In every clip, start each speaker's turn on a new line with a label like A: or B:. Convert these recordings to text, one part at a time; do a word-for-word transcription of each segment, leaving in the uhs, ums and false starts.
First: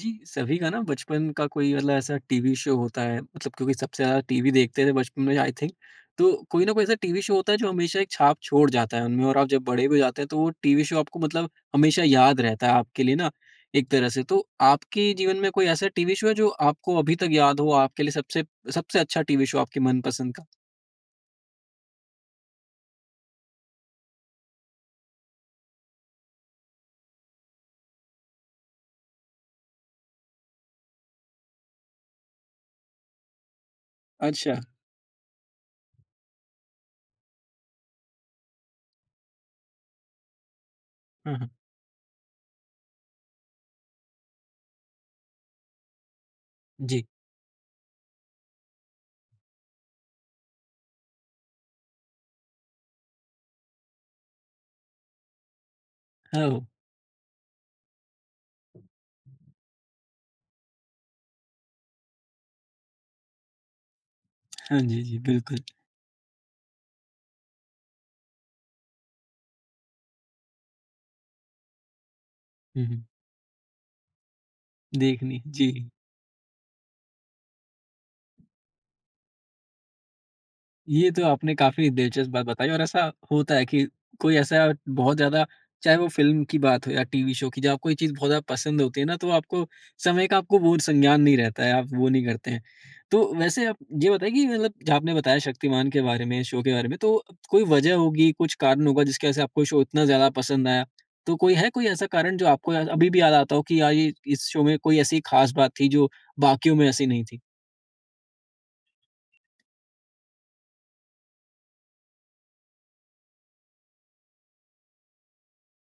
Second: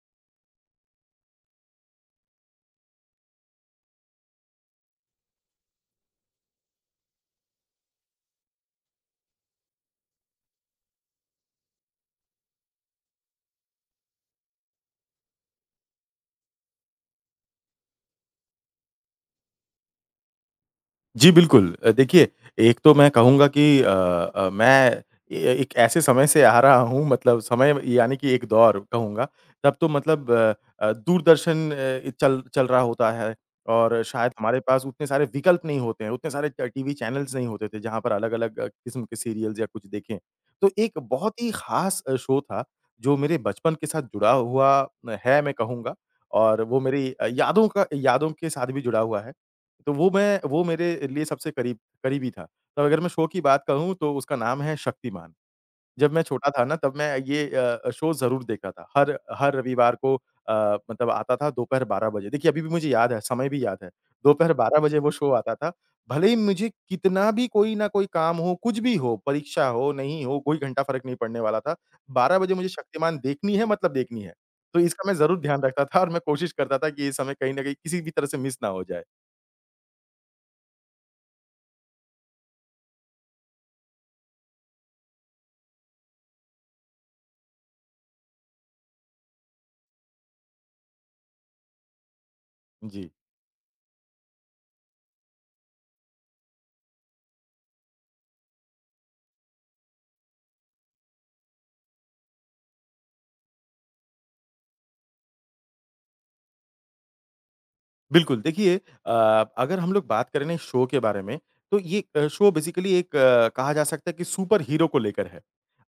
A: जी, सभी का ना बचपन का कोई मतलब ऐसा टीवी शो होता है मतलब क्योंकि सबसे ज़्यादा टीवी देखते थे बचपन में आई थिंक। तो कोई ना कोई ऐसा टीवी शो होता है जो हमेशा एक छाप छोड़ जाता है उनमें और आप जब बड़े भी हो जाते हैं तो वो टीवी शो आपको मतलब हमेशा याद रहता है आपके लिए ना एक तरह से। तो आपके जीवन में कोई ऐसा टीवी शो है जो आपको अभी तक याद हो आपके लिए सबसे सबसे अच्छा टीवी शो आपके मनपसंद का?
B: जी, बिल्कुल। अ, देखिए, एक तो मैं कहूँगा कि अ अ, मैं ए एक ऐसे समय से आ रहा हूँ मतलब समय यानी कि एक दौर कहूँगा। तब तो मतलब अ अ, दूरदर्शन अ, चल चल रहा होता है और शायद हमारे
A: अच्छा।
B: पास उतने सारे विकल्प नहीं होते हैं, उतने सारे ट टीवी चैनल्स नहीं होते थे, जहाँ पर अलग-अलग किस्म के सीरियल्स या कुछ देखें। तो एक
A: हाँ,
B: बहुत ही
A: हाँ।
B: ख़ास अ, शो था, जो मेरे बचपन के साथ जुड़ा हुआ है मैं कहूँगा और वो
A: जी।
B: मेरी अ, यादों का यादों के साथ भी जुड़ा हुआ है। तो वो मैं वो मेरे लिए सबसे करीब करीबी था। तो अगर मैं शो की बात कहूँ तो उसका नाम है शक्तिमान। जब मैं
A: हाँ,
B: छोटा था
A: वो।
B: ना तब मैं ये अ, शो ज़रूर देखता था। हर हर रविवार को अ, मतलब आता था दोपहर बारह बजे। देखिए अभी भी मुझे याद है, समय भी याद है। दोपहर बारह
A: हाँ
B: बजे
A: जी,
B: वो
A: जी,
B: शो आता
A: बिल्कुल।
B: था। भले ही मुझे कितना भी कोई ना कोई काम हो, कुछ भी हो, परीक्षा हो, नहीं हो, कोई घंटा फ़र्क नहीं पड़ने वाला था। बारह बजे मुझे
A: हुँ, हुँ।
B: शक्तिमान देखनी है मतलब देखनी है। तो इसका मैं ज़रूर
A: देखनी,
B: ध्यान
A: जी।
B: रखता था और मैं कोशिश करता था कि ये समय कहीं न कहीं किसी भी तरह से मिस ना हो जाए।
A: ये तो आपने काफ़ी दिलचस्प बात बताई और ऐसा होता है कि कोई ऐसा बहुत ज़्यादा चाहे वो फ़िल्म की बात हो या टीवी शो की जब आपको कोई चीज़ बहुत ज़्यादा पसंद होती है ना तो आपको समय का आपको वो संज्ञान नहीं रहता है, आप वो नहीं करते हैं।
B: जी।
A: तो वैसे आप ये बताइए कि मतलब जो आपने बताया शक्तिमान के बारे में, शो के बारे में तो कोई वजह होगी, कुछ कारण होगा जिसकी वजह से आपको शो इतना ज़्यादा पसंद आया? तो कोई है कोई ऐसा कारण जो आपको याद अभी भी याद आता हो कि यार ये इस शो में कोई ऐसी ख़ास बात थी जो बाकियों में ऐसी नहीं थी?
B: बिल्कुल, देखिए। अ, अगर हम लोग बात करें ना इस शो के बारे में, तो ये अ, शो बेसिकली एक अ, कहा जा सकता है कि सुपर हीरो को लेकर है।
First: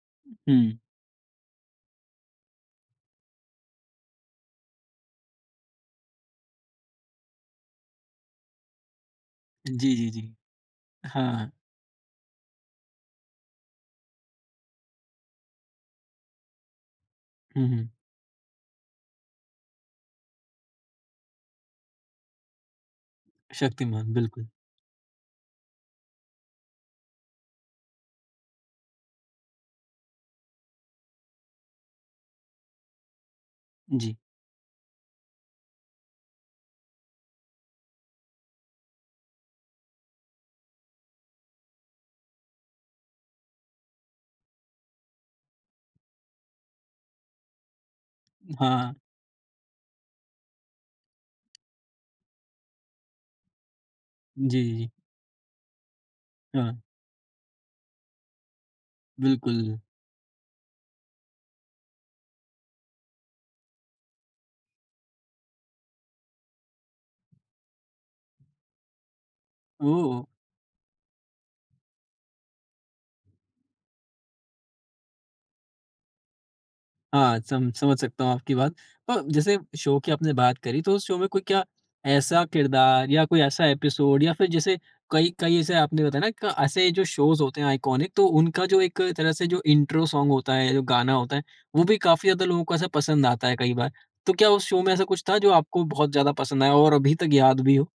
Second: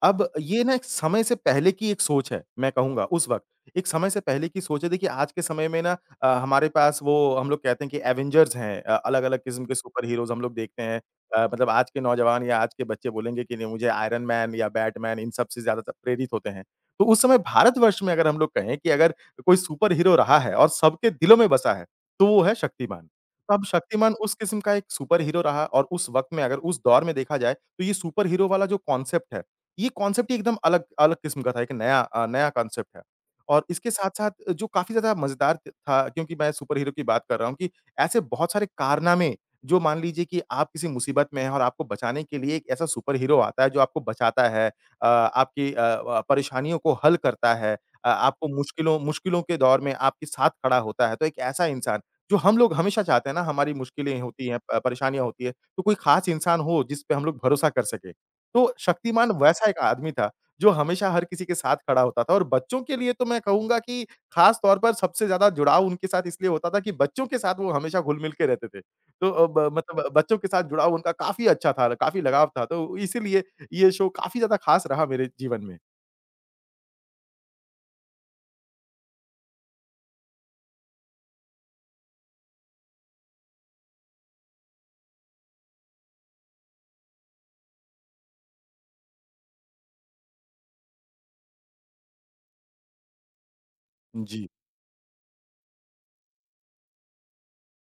B: अब ये ना
A: हुँ।
B: एक समय से पहले की एक सोच है, मैं कहूँगा उस वक़्त, एक समय से पहले की सोच है। देखिए आज के समय में ना अ, हमारे पास वो हम लोग कहते हैं कि एवेंजर्स हैं। अ, अलग-अलग किस्म के
A: जी,
B: सुपर
A: जी, जी।
B: हीरोज़ हम लोग देखते हैं। अ,
A: हाँ।
B: मतलब आज के नौजवान या आज के बच्चे बोलेंगे कि नहीं मुझे आयरन मैन या बैटमैन इन सब से ज़्यादा त प्रेरित होते हैं। तो उस समय
A: हुँ, हुँ।
B: भारतवर्ष में अगर हम लोग कहें कि अगर कोई सुपर हीरो रहा है और सबके दिलों में बसा है, तो वो है शक्तिमान। तो अब
A: शक्तिमान,
B: शक्तिमान उस
A: बिल्कुल।
B: किस्म का एक सुपर हीरो रहा और उस वक़्त में अगर उस दौर में देखा जाए, तो ये सुपर हीरो वाला जो कॉन्सेप्ट है, ये कॉन्सेप्ट ही एकदम अलग अलग किस्म का था, एक नया अ, नया कॉन्सेप्ट है। और इसके
A: जी।
B: साथ-साथ जो काफ़ी ज़्यादा मज़ेदार त था क्योंकि मैं सुपर हीरो की बात कर रहा हूँ कि ऐसे बहुत सारे कारनामे जो मान लीजिए कि आप किसी मुसीबत में हैं और आपको बचाने के लिए एक ऐसा सुपर हीरो आता है जो आपको बचाता है। अ, आपकी अ अ, परेशानियों को हल करता है। अ, आपको
A: हाँ,
B: मुश्किलों मुश्किलों के दौर में आपके साथ खड़ा होता है, तो एक ऐसा इंसान जो हम लोग हमेशा चाहते हैं ना हमारी मुश्किलें होती
A: जी,
B: हैं,
A: जी,
B: प
A: जी।
B: परेशानियाँ होती है, तो कोई ख़ास इंसान
A: हाँ,
B: हो जिस पे हम लोग भरोसा कर सकें। तो शक्तिमान वैसा
A: बिल्कुल।
B: एक आदमी था, जो हमेशा हर किसी के साथ खड़ा होता था और बच्चों के लिए तो मैं कहूँगा कि ख़ास तौर पर सबसे ज़्यादा जुड़ाव उनके साथ इसलिए होता था कि बच्चों के साथ वो हमेशा घुल-मिल के रहते थे। तो अ, ब मतलब
A: ओह!
B: बच्चों के साथ जुड़ाव उनका काफ़ी अच्छा था, काफ़ी लगाव था, तो इसीलिए ये शो काफ़ी ज़्यादा ख़ास रहा मेरे जीवन में।
A: हाँ, सम समझ सकता हूँ आपकी बात। अ, जैसे शो की आपने बात करी तो उस शो में कोई क्या ऐसा किरदार या कोई ऐसा एपिसोड या फिर जैसे कई कई ऐसे आपने बताया ना क ऐसे जो शोज़ होते हैं आइकॉनिक तो उनका जो एक तरह से जो इंट्रो सॉन्ग होता है, जो गाना होता है, वो भी काफ़ी ज़्यादा लोगों को ऐसा पसंद आता है कई बार। तो
B: जी।
A: क्या उस शो में ऐसा कुछ था जो आपको बहुत ज़्यादा पसंद आया और अभी तक याद भी हो?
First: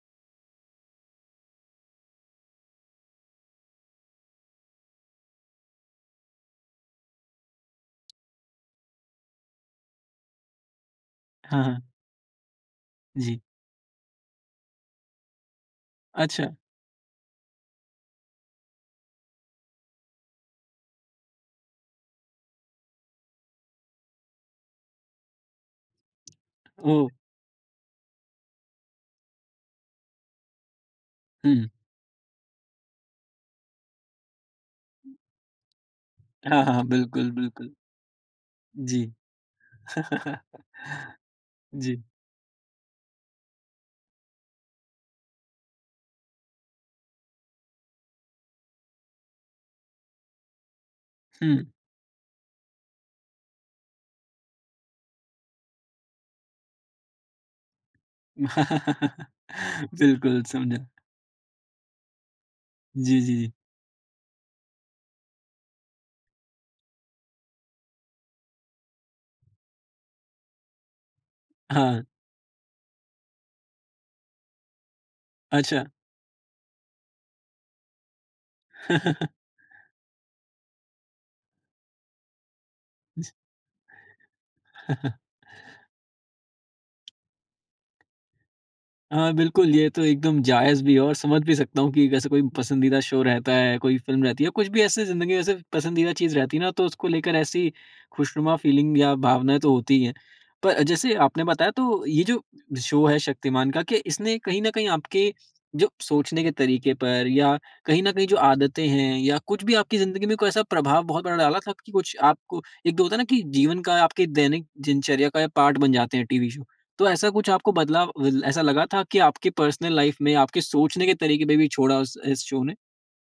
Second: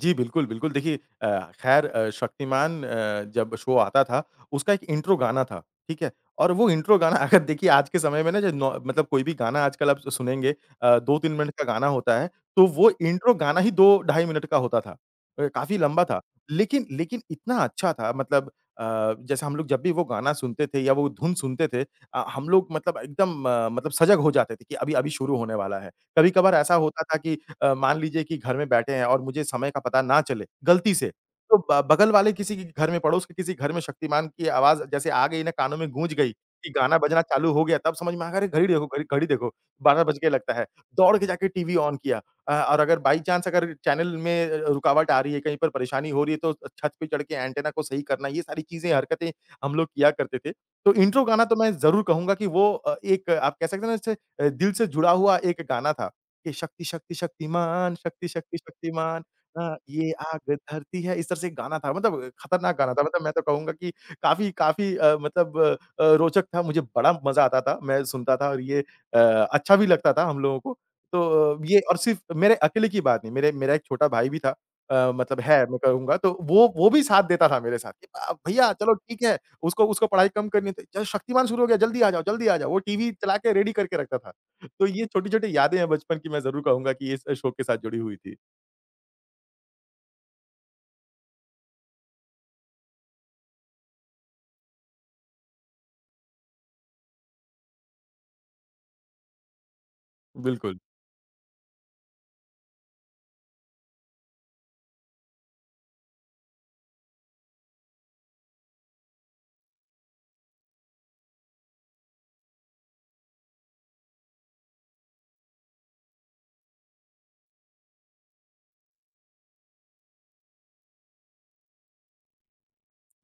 B: जी। बिल्कुल, बिल्कुल। देखिए। अ, खैर, अ, शक्तिमान, अ, जब शो आता था, उसका एक इंट्रो गाना था, ठीक है? और वो इंट्रो गाना अगर देखिए आज के समय में ना जो नौ मतलब कोई भी गाना आजकल आप सुनेंगे अ, दो तीन मिनट
A: हाँ,
B: का गाना
A: हाँ।
B: होता है, तो वो इंट्रो
A: जी।
B: गाना ही दो ढाई मिनट का होता था। अ, काफ़ी लंबा था।
A: अच्छा।
B: लेकिन लेकिन इतना अच्छा था। मतलब अ, जैसे हम लोग जब भी वो गाना सुनते थे या वो धुन सुनते थे अ, हम लोग मतलब एकदम अ, मतलब सजग हो जाते थे कि अभी अभी शुरू होने वाला है। कभी-कभार ऐसा होता
A: ओह!
B: था कि अ, मान लीजिए कि घर में बैठे हैं और मुझे समय का पता ना चले, गलती से, तो
A: हुँ।
B: ब बगल वाले किसी के घर में, पड़ोस के किसी घर में शक्तिमान की आवाज़ जैसे आ गई ना कानों में गूँज गई,
A: हाँ,
B: कि
A: हाँ, हाँ,
B: गाना बजना
A: बिल्कुल,
B: चालू हो
A: बिल्कुल।
B: गया, तब समझ में आ गया अरे! घड़ी देखो,
A: जी।
B: घड़ी घड़ी देखो, बारह बज गए लगता है। दौड़ के जाके टीवी ऑन
A: जी।
B: किया। अ, और अगर बाई चांस अगर चैनल में अ, रुकावट आ रही है, कहीं पर परेशानी हो रही है, तो छत पे चढ़ के एंटीना को सही करना, ये सारी चीज़ें, हरकतें हम लोग किया करते थे। तो इंट्रो गाना तो
A: हुँ।
B: मैं ज़रूर कहूँगा कि वो अ, एक अ, आप कह सकते हैं ना जैसे अ, दिल से जुड़ा हुआ एक गाना था। ये शक्ति शक्ति शक्तिमान, शक्ति शक्ति शक्तिमान, हाँ, ये
A: बिल्कुल,
B: आग
A: समझा।
B: धरती है, इस तरह से एक गाना था। मतलब खतरनाक गाना था,
A: जी,
B: मतलब मैं
A: जी,
B: तो
A: जी।
B: कहूँगा कि काफ़ी काफ़ी अ, मतलब अ, रोचक था, मुझे बड़ा मज़ा आता था, मैं सुनता था और ये अ, अच्छा भी लगता था हम लोगों को। तो ये और
A: हाँ,
B: सिर्फ़ मेरे अकेले की बात नहीं, मेरे मेरा एक छोटा भाई भी था, अ, मतलब है मैं
A: अच्छा।
B: कहूँगा तो वो वो भी साथ देता था मेरे साथ कि अ, भैया चलो ठीक है, उसको उसको पढ़ाई कम करनी थी, "चल शक्तिमान शुरू हो गया, जल्दी आ जाओ, जल्दी आ जाओ।" वो टीवी
A: जी
B: चला के रेडी करके रखता था। तो ये छोटी-छोटी यादें हैं बचपन की, मैं ज़रूर कहूँगा कि इस शो के साथ जुड़ी हुई थी।
A: हाँ, बिल्कुल, ये तो एकदम जायज़ भी है और समझ भी सकता हूँ कि जैसे कोई पसंदीदा शो रहता है, कोई फ़िल्म रहती है, कुछ भी ऐसे ज़िंदगी में ऐसे पसंदीदा चीज़ रहती है ना, तो उसको लेकर ऐसी खुशनुमा फ़ीलिंग या भावनाएँ तो होती ही हैं।
B: बिल्कुल।
A: पर जैसे आपने बताया तो ये जो शो है शक्तिमान का, क्या इसने कहीं न कहीं आपके जो सोचने के तरीके पर या कहीं न कहीं जो आदतें हैं या कुछ भी आपकी ज़िंदगी में कोई ऐसा प्रभाव बहुत बड़ा डाला था कि कुछ आपको एक तो होता है ना कि जीवन का आपके दैनिक दिनचर्या का पार्ट बन जाते हैं टीवी शो? तो ऐसा कुछ आपको बदलाव ल ऐसा लगा था कि आपके पर्सनल लाइफ़ में आपके सोचने के तरीके पे भी छोड़ा उस इस शो ने?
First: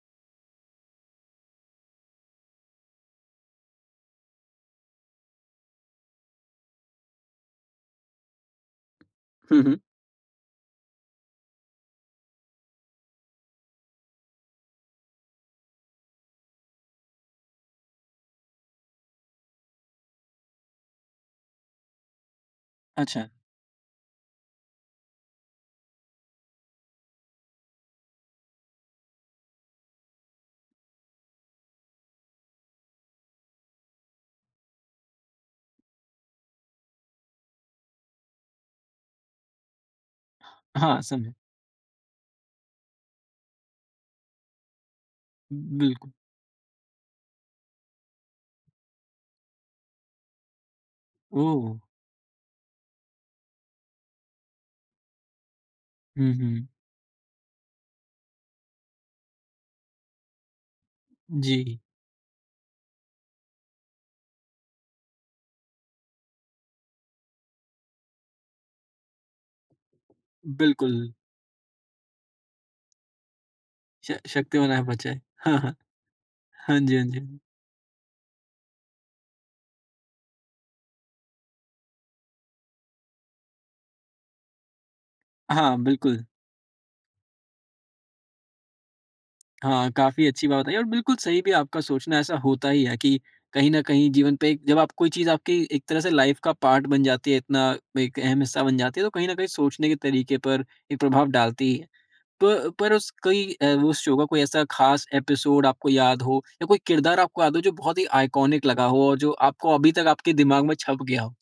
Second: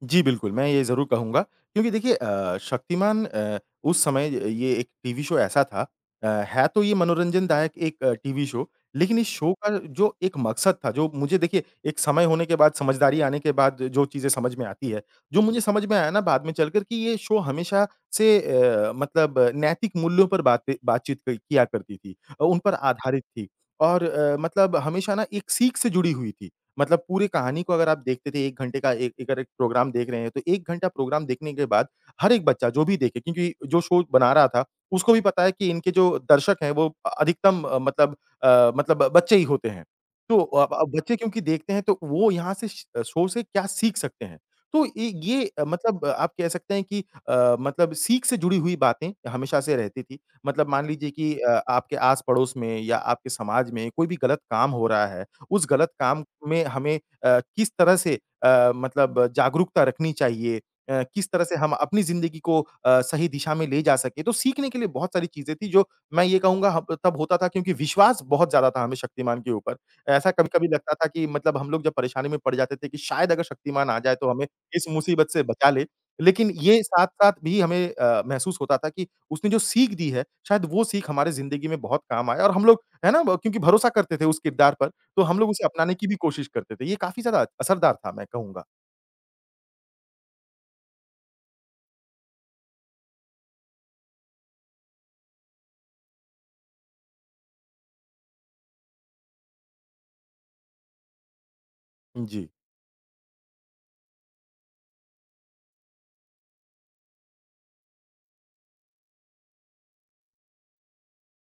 B: जी, बिल्कुल, मैं ये ज़रूर कहूँगा क्योंकि देखिए अ, शक्तिमान, अ, उस समय ये एक टीवी शो ऐसा था। अ, है तो ये मनोरंजनदायक एक अ, टीवी शो, लेकिन इस शो
A: हुँ,
B: का
A: हुँ।
B: जो एक मकसद था, जो मुझे देखिए एक समय होने के बाद, समझदारी आने के बाद जो चीज़ें समझ में आती है, जो मुझे समझ में आया ना बाद में चलकर कि ये शो हमेशा से अ, मतलब अ, नैतिक मूल्यों पर बातें बातचीत क किया करती थी। अ, उन पर आधारित
A: अच्छा,
B: थी और अ, मतलब हमेशा ना एक सीख से जुड़ी हुई थी। मतलब पूरी कहानी को अगर आप देखते थे, एक घंटे का एक एक- अगर एक प्रोग्राम देख रहे हैं, तो एक घंटा प्रोग्राम देखने के बाद हर एक बच्चा जो भी देखे, क्योंकि जो शो बना रहा था, उसको भी पता है कि इनके जो दर्शक हैं वो अ, अधिकतम अ, मतलब अ, मतलब बच्चे ही होते हैं। तो अ, ब
A: हाँ,
B: बच्चे
A: समझा।
B: क्योंकि देखते हैं तो वो यहाँ से श शो से क्या सीख सकते हैं। तो ये ये अ, मतलब
A: बिल्कुल।
B: आप कह सकते हैं कि अ, मतलब सीख से जुड़ी हुई बातें हमेशा से रहती थी। मतलब मान लीजिए कि अ,
A: ओह!
B: आपके आस-पड़ोस में या आपके समाज में कोई भी गलत काम हो रहा है, उस गलत काम
A: हुँ,
B: में
A: हुँ।
B: हमें अ, किस तरह से अ, मतलब जागरूकता रखनी चाहिए, अ, किस तरह से हम
A: जी,
B: अपनी ज़िंदगी को अ, सही दिशा में ले जा सकें। तो सीखने के लिए बहुत सारी चीज़ें थी, जो मैं ये कहूँगा हब तब होता था क्योंकि विश्वास बहुत ज़्यादा था हमें शक्तिमान के ऊपर। ऐसा कभी-कभी लगता
A: बिल्कुल।
B: था कि मतलब हम लोग जब परेशानी में पड़ जाते थे कि शायद अगर शक्तिमान आ जाए
A: श
B: तो हमें
A: शक्ति बनाए
B: इस
A: बचाए।
B: मुसीबत से
A: हाँ,
B: बचा
A: हाँ।
B: ले। लेकिन
A: हाँ
B: ये
A: जी, हाँ जी। हाँ,
B: साथ-साथ
A: जी।
B: भी हमें अ, महसूस होता था कि उसने जो सीख दी है, शायद वो सीख हमारे ज़िंदगी में बहुत काम आए और हम लोग है ना, क्योंकि भरोसा करते थे उस किरदार पर, तो हम लोग उसे
A: हाँ,
B: अपनाने की भी
A: बिल्कुल।
B: कोशिश करते थे। ये काफ़ी ज़्यादा असरदार था, मैं कहूँगा।
A: हाँ, काफ़ी अच्छी बात है और बिल्कुल सही भी आपका सोचना ऐसा होता ही है कि कहीं न कहीं जीवन पे एक- जब आप कोई चीज़ आपकी एक तरह से लाइफ़ का पार्ट बन जाती है, इतना एक अहम हिस्सा बन जाती है, तो कहीं न कहीं सोचने के तरीके पर एक प्रभाव डालती ही है।
B: जी।
A: प पर उस कोई अ, उस शो का कोई ऐसा ख़ास एपिसोड आपको याद हो या कोई किरदार आपको याद हो जो बहुत ही आइकॉनिक लगा हो और जो आपको अभी तक आपके दिमाग में छप गया हो?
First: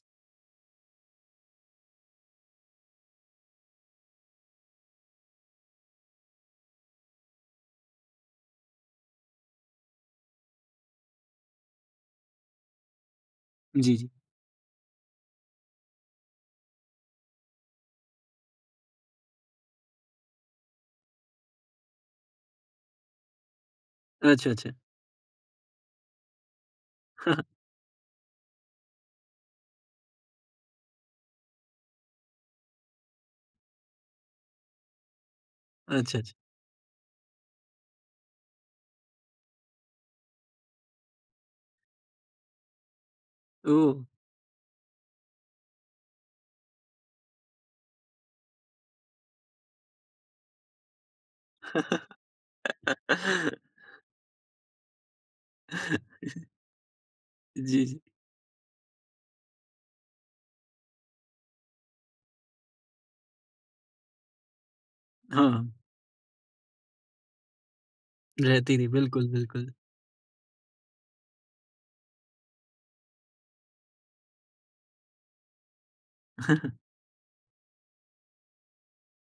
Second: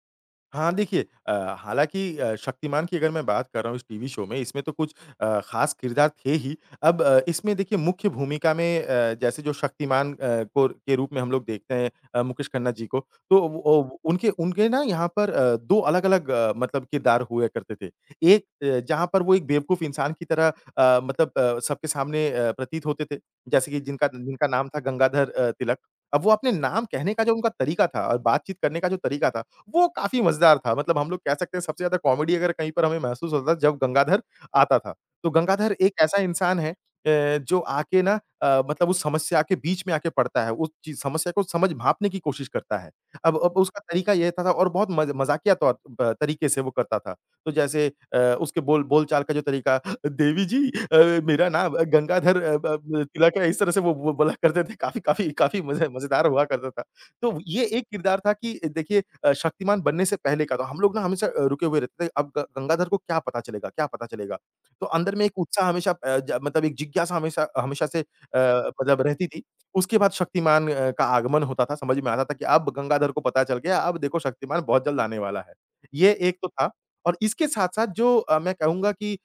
B: हाँ, देखिए, अ, हालाँकि अ, शक्तिमान की अगर मैं बात कर रहा हूँ इस टीवी शो में, इसमें तो कुछ अ, ख़ास किरदार थे ही। अब अ, इसमें देखिए मुख्य भूमिका में अ, जैसे जो शक्तिमान अ, को के रूप में हम लोग देखते हैं अ, मुकेश खन्ना जी को, तो ओ
A: जी,
B: वो
A: जी।
B: उनके उनके ना यहाँ पर अ, दो अलग-अलग अ, मतलब किरदार हुआ करते थे। एक अ, जहाँ पर वो एक बेवकूफ़ इंसान की तरह अ, मतलब अ, सबके सामने अ, प्रतीत होते थे, जैसे कि जिनका जिनका
A: अच्छा,
B: नाम
A: अच्छा।
B: था गंगाधर अ, तिलक। अब वो अपने नाम कहने का जो उनका तरीका था और बातचीत करने का जो तरीका था, वो काफ़ी मज़ेदार था। मतलब हम लोग कह सकते हैं सबसे ज़्यादा कॉमेडी अगर कहीं पर हमें महसूस होता था जब गंगाधर आता था। तो गंगाधर एक
A: अच्छा,
B: ऐसा
A: अच्छा।
B: इंसान है अ, जो आके ना अ, मतलब उस समस्या के बीच में आके पड़ता है। उस चीज़ समस्या को समझ भाँपने की कोशिश करता है। अब अब उसका
A: ओह!
B: तरीका ये था था और बहुत मज़ मज़ाकिया तौर ब तरीके से वो करता था। तो जैसे अ, उसके बोल बोलचाल का जो तरीका, देवी जी, अ, मेरा नाम अ, गंगाधर, अ, ब ब तिलक है। इस तरह से वो वो बोला करते थे। काफ़ी काफ़ी काफ़ी मज़े मज़ेदार हुआ करता था। तो ये एक
A: जी, जी।
B: किरदार था कि देखिए अ, शक्तिमान बनने से पहले का था। हम लोग ना हमेशा अ, रुके हुए रहते थे, अब ग गंगाधर को क्या पता चलेगा, क्या पता चलेगा? तो अंदर में एक उत्साह
A: हाँ,
B: हमेशा अ, ज मतलब एक जिज्ञासा हमेशा हमेशा से अ,
A: रहती थी।
B: मतलब रहती
A: बिल्कुल,
B: थी।
A: बिल्कुल।
B: उसके बाद शक्तिमान अ, का आगमन होता था, समझ में आता था कि अब गंगाधर को पता चल गया, अब देखो शक्तिमान बहुत जल्द आने वाला है। ये एक तो था और इसके साथ-साथ जो अ, मैं कहूँगा कि अ,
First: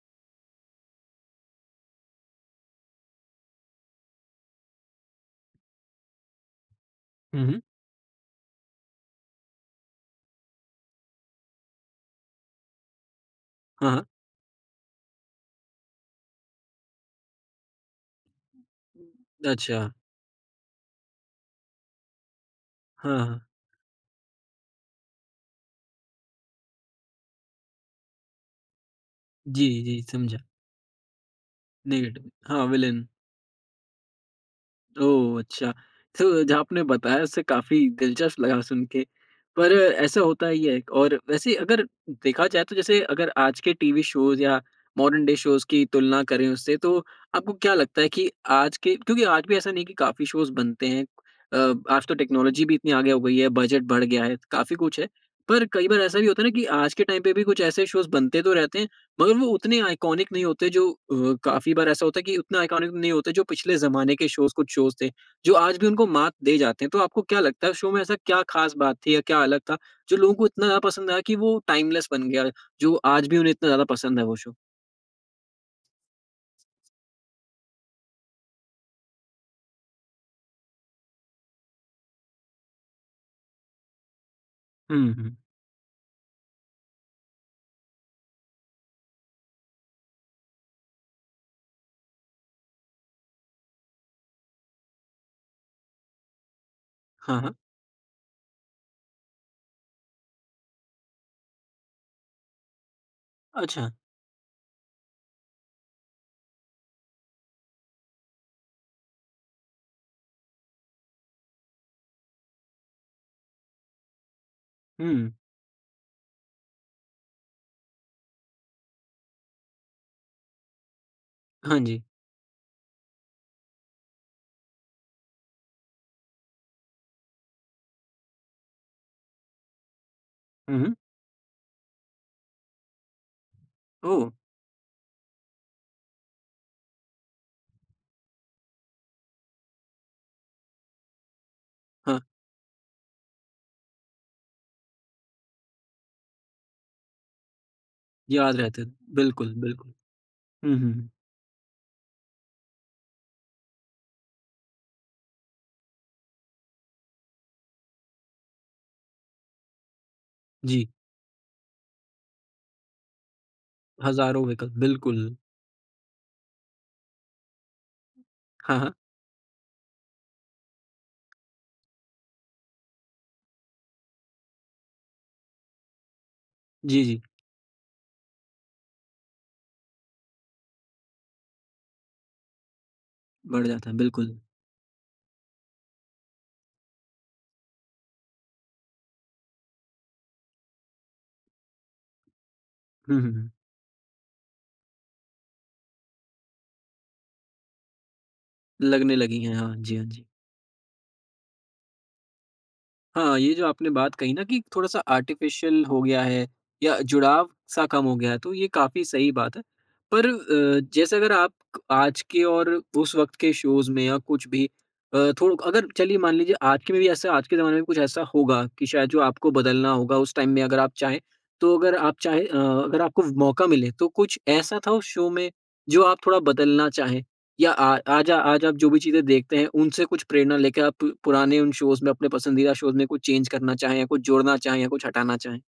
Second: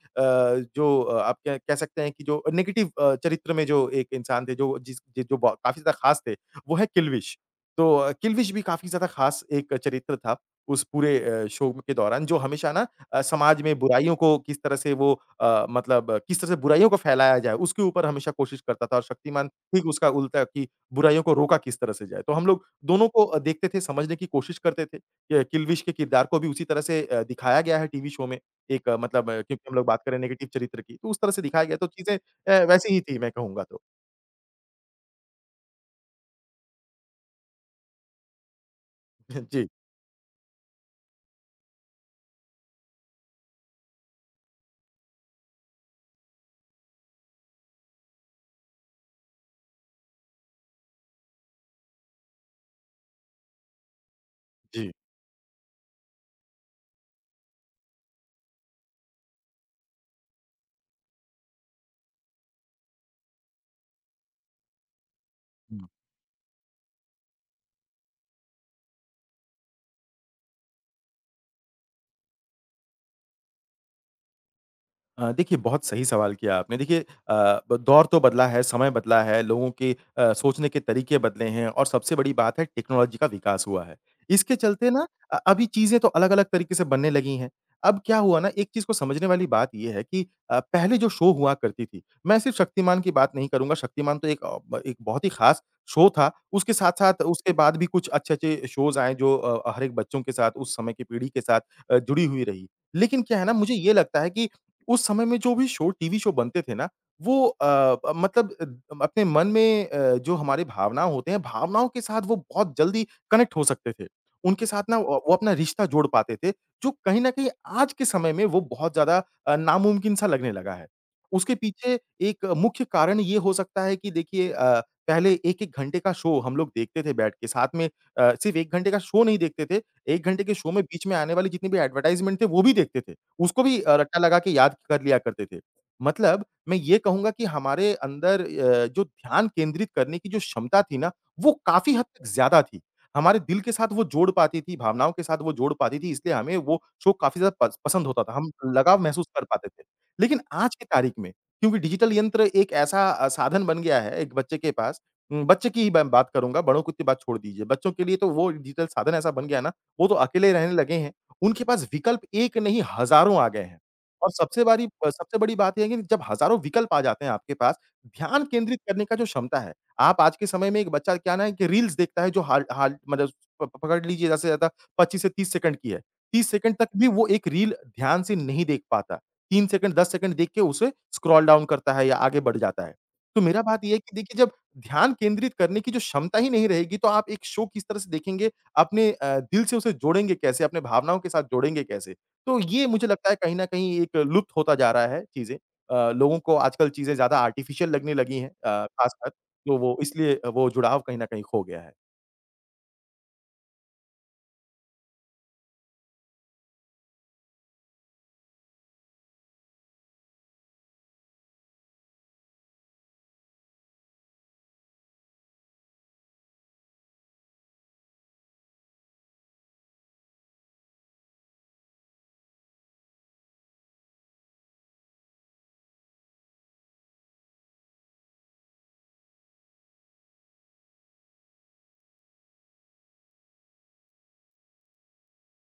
B: जो अ, आप कह कह सकते हैं कि जो नेगेटिव अ, चरित्र में जो एक इंसान थे, जो जिस जो ब काफ़ी ज़्यादा ख़ास थे, वो है किल्विश।
A: हुँ, हुँ।
B: तो अ, किलविश भी काफ़ी ज़्यादा ख़ास एक चरित्र था, उस पूरे अ, शो के दौरान जो हमेशा ना अ, समाज में
A: हाँ, हाँ।
B: बुराइयों को किस तरह से वो अ, मतलब अ, किस तरह से बुराइयों को फैलाया जाए, उसके ऊपर हमेशा कोशिश करता था और शक्तिमान ठीक
A: अच्छा।
B: उसका उल्टा कि बुराइयों को रोका किस तरह से जाए। तो हम लोग दोनों
A: हाँ,
B: को अ,
A: हाँ।
B: देखते थे, समझने की कोशिश करते थे। अ, किलविश के किरदार को भी उसी तरह से अ, दिखाया गया है टीवी शो में, एक अ, मतलब अ, क्योंकि
A: जी,
B: हम लोग
A: जी
B: बात कर रहे हैं
A: समझा।
B: नेगेटिव चरित्र की, तो उस तरह से दिखाया गया तो चीज़ें
A: नेगेटिव।
B: अ,
A: हाँ,
B: वैसी ही
A: विलेन।
B: थी मैं कहूँगा तो।
A: ओह! अच्छा। तो जो आपने बताया उससे काफ़ी दिलचस्प लगा सुन के।
B: जी,
A: पर ऐसा होता ही है और वैसे अगर देखा जाए तो जैसे अगर आज के टीवी शोज़ या मॉडर्न डे शोज़ की तुलना करें उससे तो आपको क्या लगता है कि आज के क्योंकि आज भी ऐसा नहीं है कि काफ़ी शोज़ बनते हैं। अ, आज तो टेक्नोलॉजी भी इतनी आगे हो गई है, बजट बढ़ गया है, काफ़ी
B: जी।
A: कुछ है। पर कई बार ऐसा भी होता है ना कि आज के टाइम पे भी कुछ ऐसे शोज़ बनते तो रहते हैं मगर वो उतने आइकॉनिक नहीं होते जो अ, काफ़ी बार ऐसा होता है कि उतने आइकॉनिक नहीं होते जो पिछले ज़माने के शोज़ कुछ शोज़ थे, जो आज भी उनको मात दे जाते हैं। तो आपको क्या लगता है शो में ऐसा क्या ख़ास बात थी या क्या अलग था, जो लोगों को इतना ज़्यादा पसंद आया कि वो टाइमलेस बन गया, जो आज भी उन्हें इतना ज़्यादा पसंद है वो शो?
B: अ, देखिए, बहुत सही सवाल किया आपने। देखिए अ, ब दौर तो बदला है, समय बदला है, लोगों के अ, सोचने के तरीके बदले हैं और सबसे बड़ी बात है टेक्नोलॉजी का विकास हुआ है। इसके चलते ना
A: हुँ,
B: अ,
A: हुँ।
B: अभी चीज़ें तो अलग-अलग तरीके से बनने लगी हैं। अब क्या हुआ ना, एक चीज़ को समझने वाली बात ये है कि अ, पहले जो शो हुआ करती थी, मैं सिर्फ़ शक्तिमान की बात नहीं करूँगा, शक्तिमान तो एक अ, ब एक बहुत ही ख़ास शो था। उसके साथ-साथ
A: हाँ,
B: उसके
A: हाँ।
B: बाद भी कुछ अच्छे-अच्छे शोज़ आए जो अ, हर एक बच्चों के साथ, उस समय की पीढ़ी के साथ अ, जुड़ी हुई रही। लेकिन क्या है ना, मुझे
A: अच्छा।
B: ये लगता है कि उस समय में जो भी शो टीवी शो बनते थे ना, वो अ अ, मतलब अ, अपने मन में अ, जो हमारे भावना होते हैं, भावनाओं के साथ वो बहुत जल्दी कनेक्ट हो सकते थे। उनके साथ ना वो
A: हुँ।
B: वो अपना रिश्ता जोड़ पाते थे, जो कहीं न कहीं आज के समय में वो बहुत ज़्यादा अ, नामुमकिन-सा लगने लगा है। उसके
A: हाँ
B: पीछे
A: जी।
B: एक मुख्य कारण ये हो सकता है कि देखिए अ, पहले एक एक घंटे का शो हम लोग देखते थे बैठ के, साथ में अ, सिर्फ़ एक घंटे का शो नहीं देखते थे, एक घंटे के शो
A: हुँ,
B: में
A: हुँ।
B: बीच में आने वाली जितनी भी एडवर्टाइज़मेंट थे, वो भी देखते थे। उसको भी अ, रट्टा
A: ओह!
B: लगा के याद कर लिया करते थे। मतलब मैं ये कहूँगा कि हमारे अंदर अ, जो ध्यान केंद्रित करने की जो क्षमता थी ना, वो काफ़ी हद
A: हाँ,
B: तक ज़्यादा थी। हमारे दिल के साथ वो जोड़ पाती थी, भावनाओं के साथ वो जोड़ पाती थी, इसलिए हमें वो शो काफ़ी ज़्यादा पस पसंद होता था, हम
A: याद रहते थे।
B: लगाव महसूस कर
A: बिल्कुल,
B: पाते थे।
A: बिल्कुल।
B: लेकिन आज
A: हुँ,
B: की
A: हुँ, हुँ।
B: तारीख में क्योंकि डिजिटल यंत्र एक ऐसा अ, साधन बन गया है एक बच्चे के पास उम, बच्चे की ही मैं बात करूँगा, बड़ों की तो बात छोड़ दीजिए। बच्चों के लिए तो वो डिजिटल साधन ऐसा बन गया है ना, वो तो अकेले रहने
A: जी,
B: लगे हैं। उनके पास विकल्प एक नहीं हज़ारों आ गए हैं। और
A: हज़ारों
B: सबसे
A: विकल्प
B: बारी अ,
A: बिल्कुल।
B: सबसे बड़ी बात ये है कि जब हज़ारों विकल्प आ जाते हैं आपके पास, ध्यान
A: हाँ,
B: केंद्रित
A: हाँ।
B: करने का जो क्षमता है, आप आज के समय में एक बच्चा क्या ना है कि रील्स देखता है जो हाल हाल मतलब प प- पकड़ लीजिए ज़्यादा से ज़्यादा पच्चीस से तीस सेकंड की है। तीस सेकंड तक
A: जी,
B: भी
A: जी।
B: वो एक रील ध्यान से नहीं देख पाता। तीन सेकंड, दस सेकंड देख के उसे स्क्रॉल डाउन करता है या आगे बढ़ जाता है। तो मेरा
A: बढ़
B: बात
A: जाता
B: ये
A: है,
B: है कि देखिए
A: बिल्कुल।
B: जब ध्यान केंद्रित करने की जो क्षमता ही नहीं रहेगी, तो आप एक शो किस तरह से देखेंगे अपने अ, दिल से उसे जोड़ेंगे कैसे, अपने भावनाओं के साथ जोड़ेंगे कैसे? तो ये मुझे
A: हुँ,
B: लगता
A: हुँ,
B: है
A: हुँ।
B: कहीं न कहीं एक लुप्त होता जा रहा है चीज़ें। अ, लोगों को आजकल चीज़ें ज़्यादा आर्टिफ़िशियल लगने लगी हैं अ,
A: लगने
B: खासकर,
A: लगी हैं। हाँ
B: तो वो
A: जी, हाँ जी।
B: इसलिए वो जुड़ाव कहीं न कहीं खो गया है।
A: हाँ, ये जो आपने बात कही ना कि थोड़ा-सा आर्टिफ़िशियल हो गया है या जुड़ाव-सा कम हो गया है, तो ये काफ़ी सही बात है। पर अ, जैसे अगर आप क आज के और उस वक़्त के शोज़ में या कुछ भी अ, थोड़ा अगर चलिए मान लीजिए आज के में भी ऐसा आज के ज़माने में कुछ ऐसा होगा कि शायद जो आपको बदलना होगा उस टाइम में अगर आप चाहें, तो अगर आप चाहें अ, अगर आपको मौका मिले, तो कुछ ऐसा था उस शो में जो आप थोड़ा बदलना चाहें? या आ, आज आ- आज आप जो भी चीज़ें देखते हैं उनसे कुछ प्रेरणा लेकर आप पु- पुराने उन शोज में अपने पसंदीदा शोज में कुछ चेंज करना चाहें या कुछ जोड़ना चाहें या कुछ हटाना चाहें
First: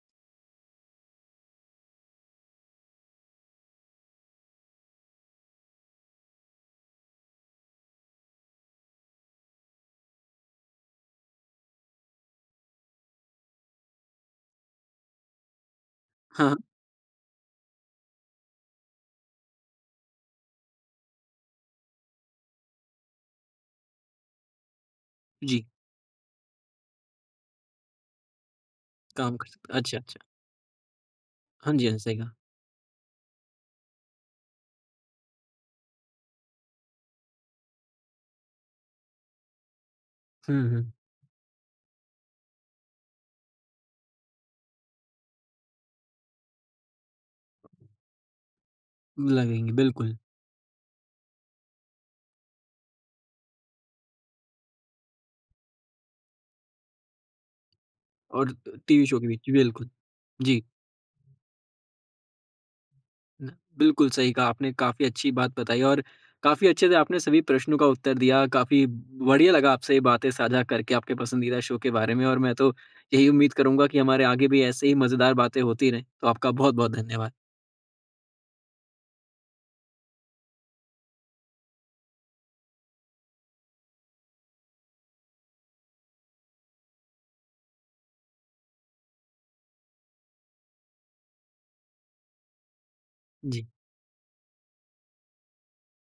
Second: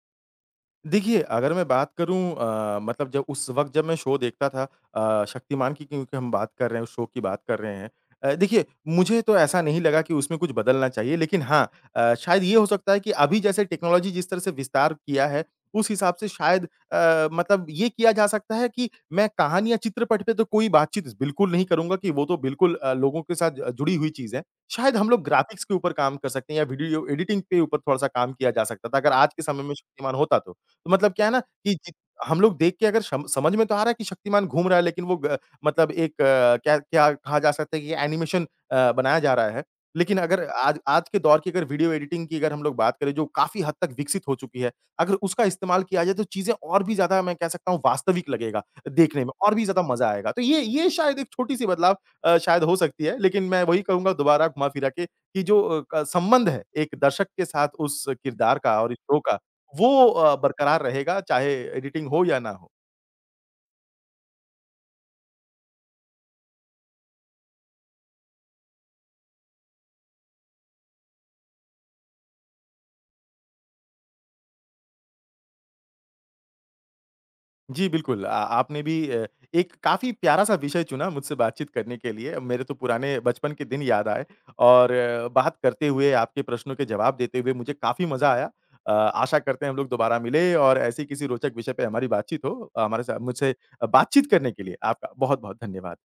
B: देखिए, अगर मैं बात करूँ अ, मतलब जब उस वक़्त जब मैं शो देखता था अ, शक्तिमान की क्योंकि हम बात कर रहे हैं, उस शो की बात कर रहे हैं। अ, देखिए, मुझे तो ऐसा नहीं लगा कि उसमें कुछ बदलना चाहिए, लेकिन हाँ अ, शायद ये हो सकता है कि अभी जैसे टेक्नोलॉजी जिस तरह से विस्तार किया है, उस हिसाब से
A: हाँ हाँ,
B: शायद अ, मतलब ये किया जा सकता है कि मैं कहानी या चित्रपट पे तो कोई बातचीत बिल्कुल नहीं करूँगा कि वो तो बिल्कुल अ, लोगों के साथ अ, जुड़ी हुई चीज़ है। शायद हम लोग ग्राफ़िक्स
A: जी
B: के ऊपर काम कर सकते हैं या वीडियो एडिटिंग के ऊपर थोड़ा-सा काम किया जा सकता था, अगर आज
A: काम
B: के
A: कर
B: समय में
A: सकते अच्छा
B: शक्तिमान
A: अच्छा
B: होता तो। तो मतलब क्या है ना कि
A: हाँ जी
B: जि
A: हाँ सही कहा
B: हम लोग देख के अगर सम समझ में तो आ रहा है कि शक्तिमान घूम रहा है, लेकिन वो ग मतलब एक अ, क्या क्या कहा जा सकता है कि एनिमेशन अ, बनाया जा रहा है। लेकिन अगर आज
A: हम्म
B: आज के दौर की अगर वीडियो एडिटिंग की अगर हम लोग बात करें, जो काफ़ी हद तक विकसित हो चुकी है, अगर उसका इस्तेमाल किया जाए, तो चीज़ें और भी ज़्यादा मैं कह सकता हूँ वास्तविक लगेगा देखने
A: हम्म
B: में और भी
A: लगेंगे
B: ज़्यादा मज़ा
A: बिल्कुल
B: आएगा। तो ये ये शायद एक छोटी-सी बदलाव अ, शायद हो सकती है, लेकिन मैं वही कहूँगा दोबारा घुमा-फिरा के कि जो अ, क संबंध है एक दर्शक के साथ उस
A: और
B: किरदार का और इस
A: टीवी
B: शो
A: शो के
B: का
A: बीच
B: वो
A: बिल्कुल
B: अ,
A: जी
B: बरकरार रहेगा चाहे एडिटिंग हो या ना हो।
A: न- बिल्कुल सही कहा आपने काफी अच्छी बात बताई और काफी अच्छे से आपने सभी प्रश्नों का उत्तर दिया काफी बढ़िया लगा आपसे ये बातें साझा करके आपके पसंदीदा शो के बारे में और मैं तो यही उम्मीद करूंगा कि हमारे आगे भी ऐसे ही मजेदार बातें होती रहें तो आपका बहुत बहुत धन्यवाद
B: जी, बिल्कुल, आ आपने भी अ, एक काफ़ी प्यारा-सा विषय चुना मुझसे बातचीत करने के लिए। मेरे तो पुराने बचपन के दिन याद आए और अ, बात करते हुए, आपके प्रश्नों के जवाब देते हुए मुझे काफ़ी मज़ा आया। अ, आशा करते हैं हम लोग दोबारा मिलें और ऐसे ही किसी रोचक विषय पे हमारी बातचीत हो। हमारे साथ मुझसे
A: जी।
B: बातचीत करने के लिए आपका बहुत-बहुत धन्यवाद।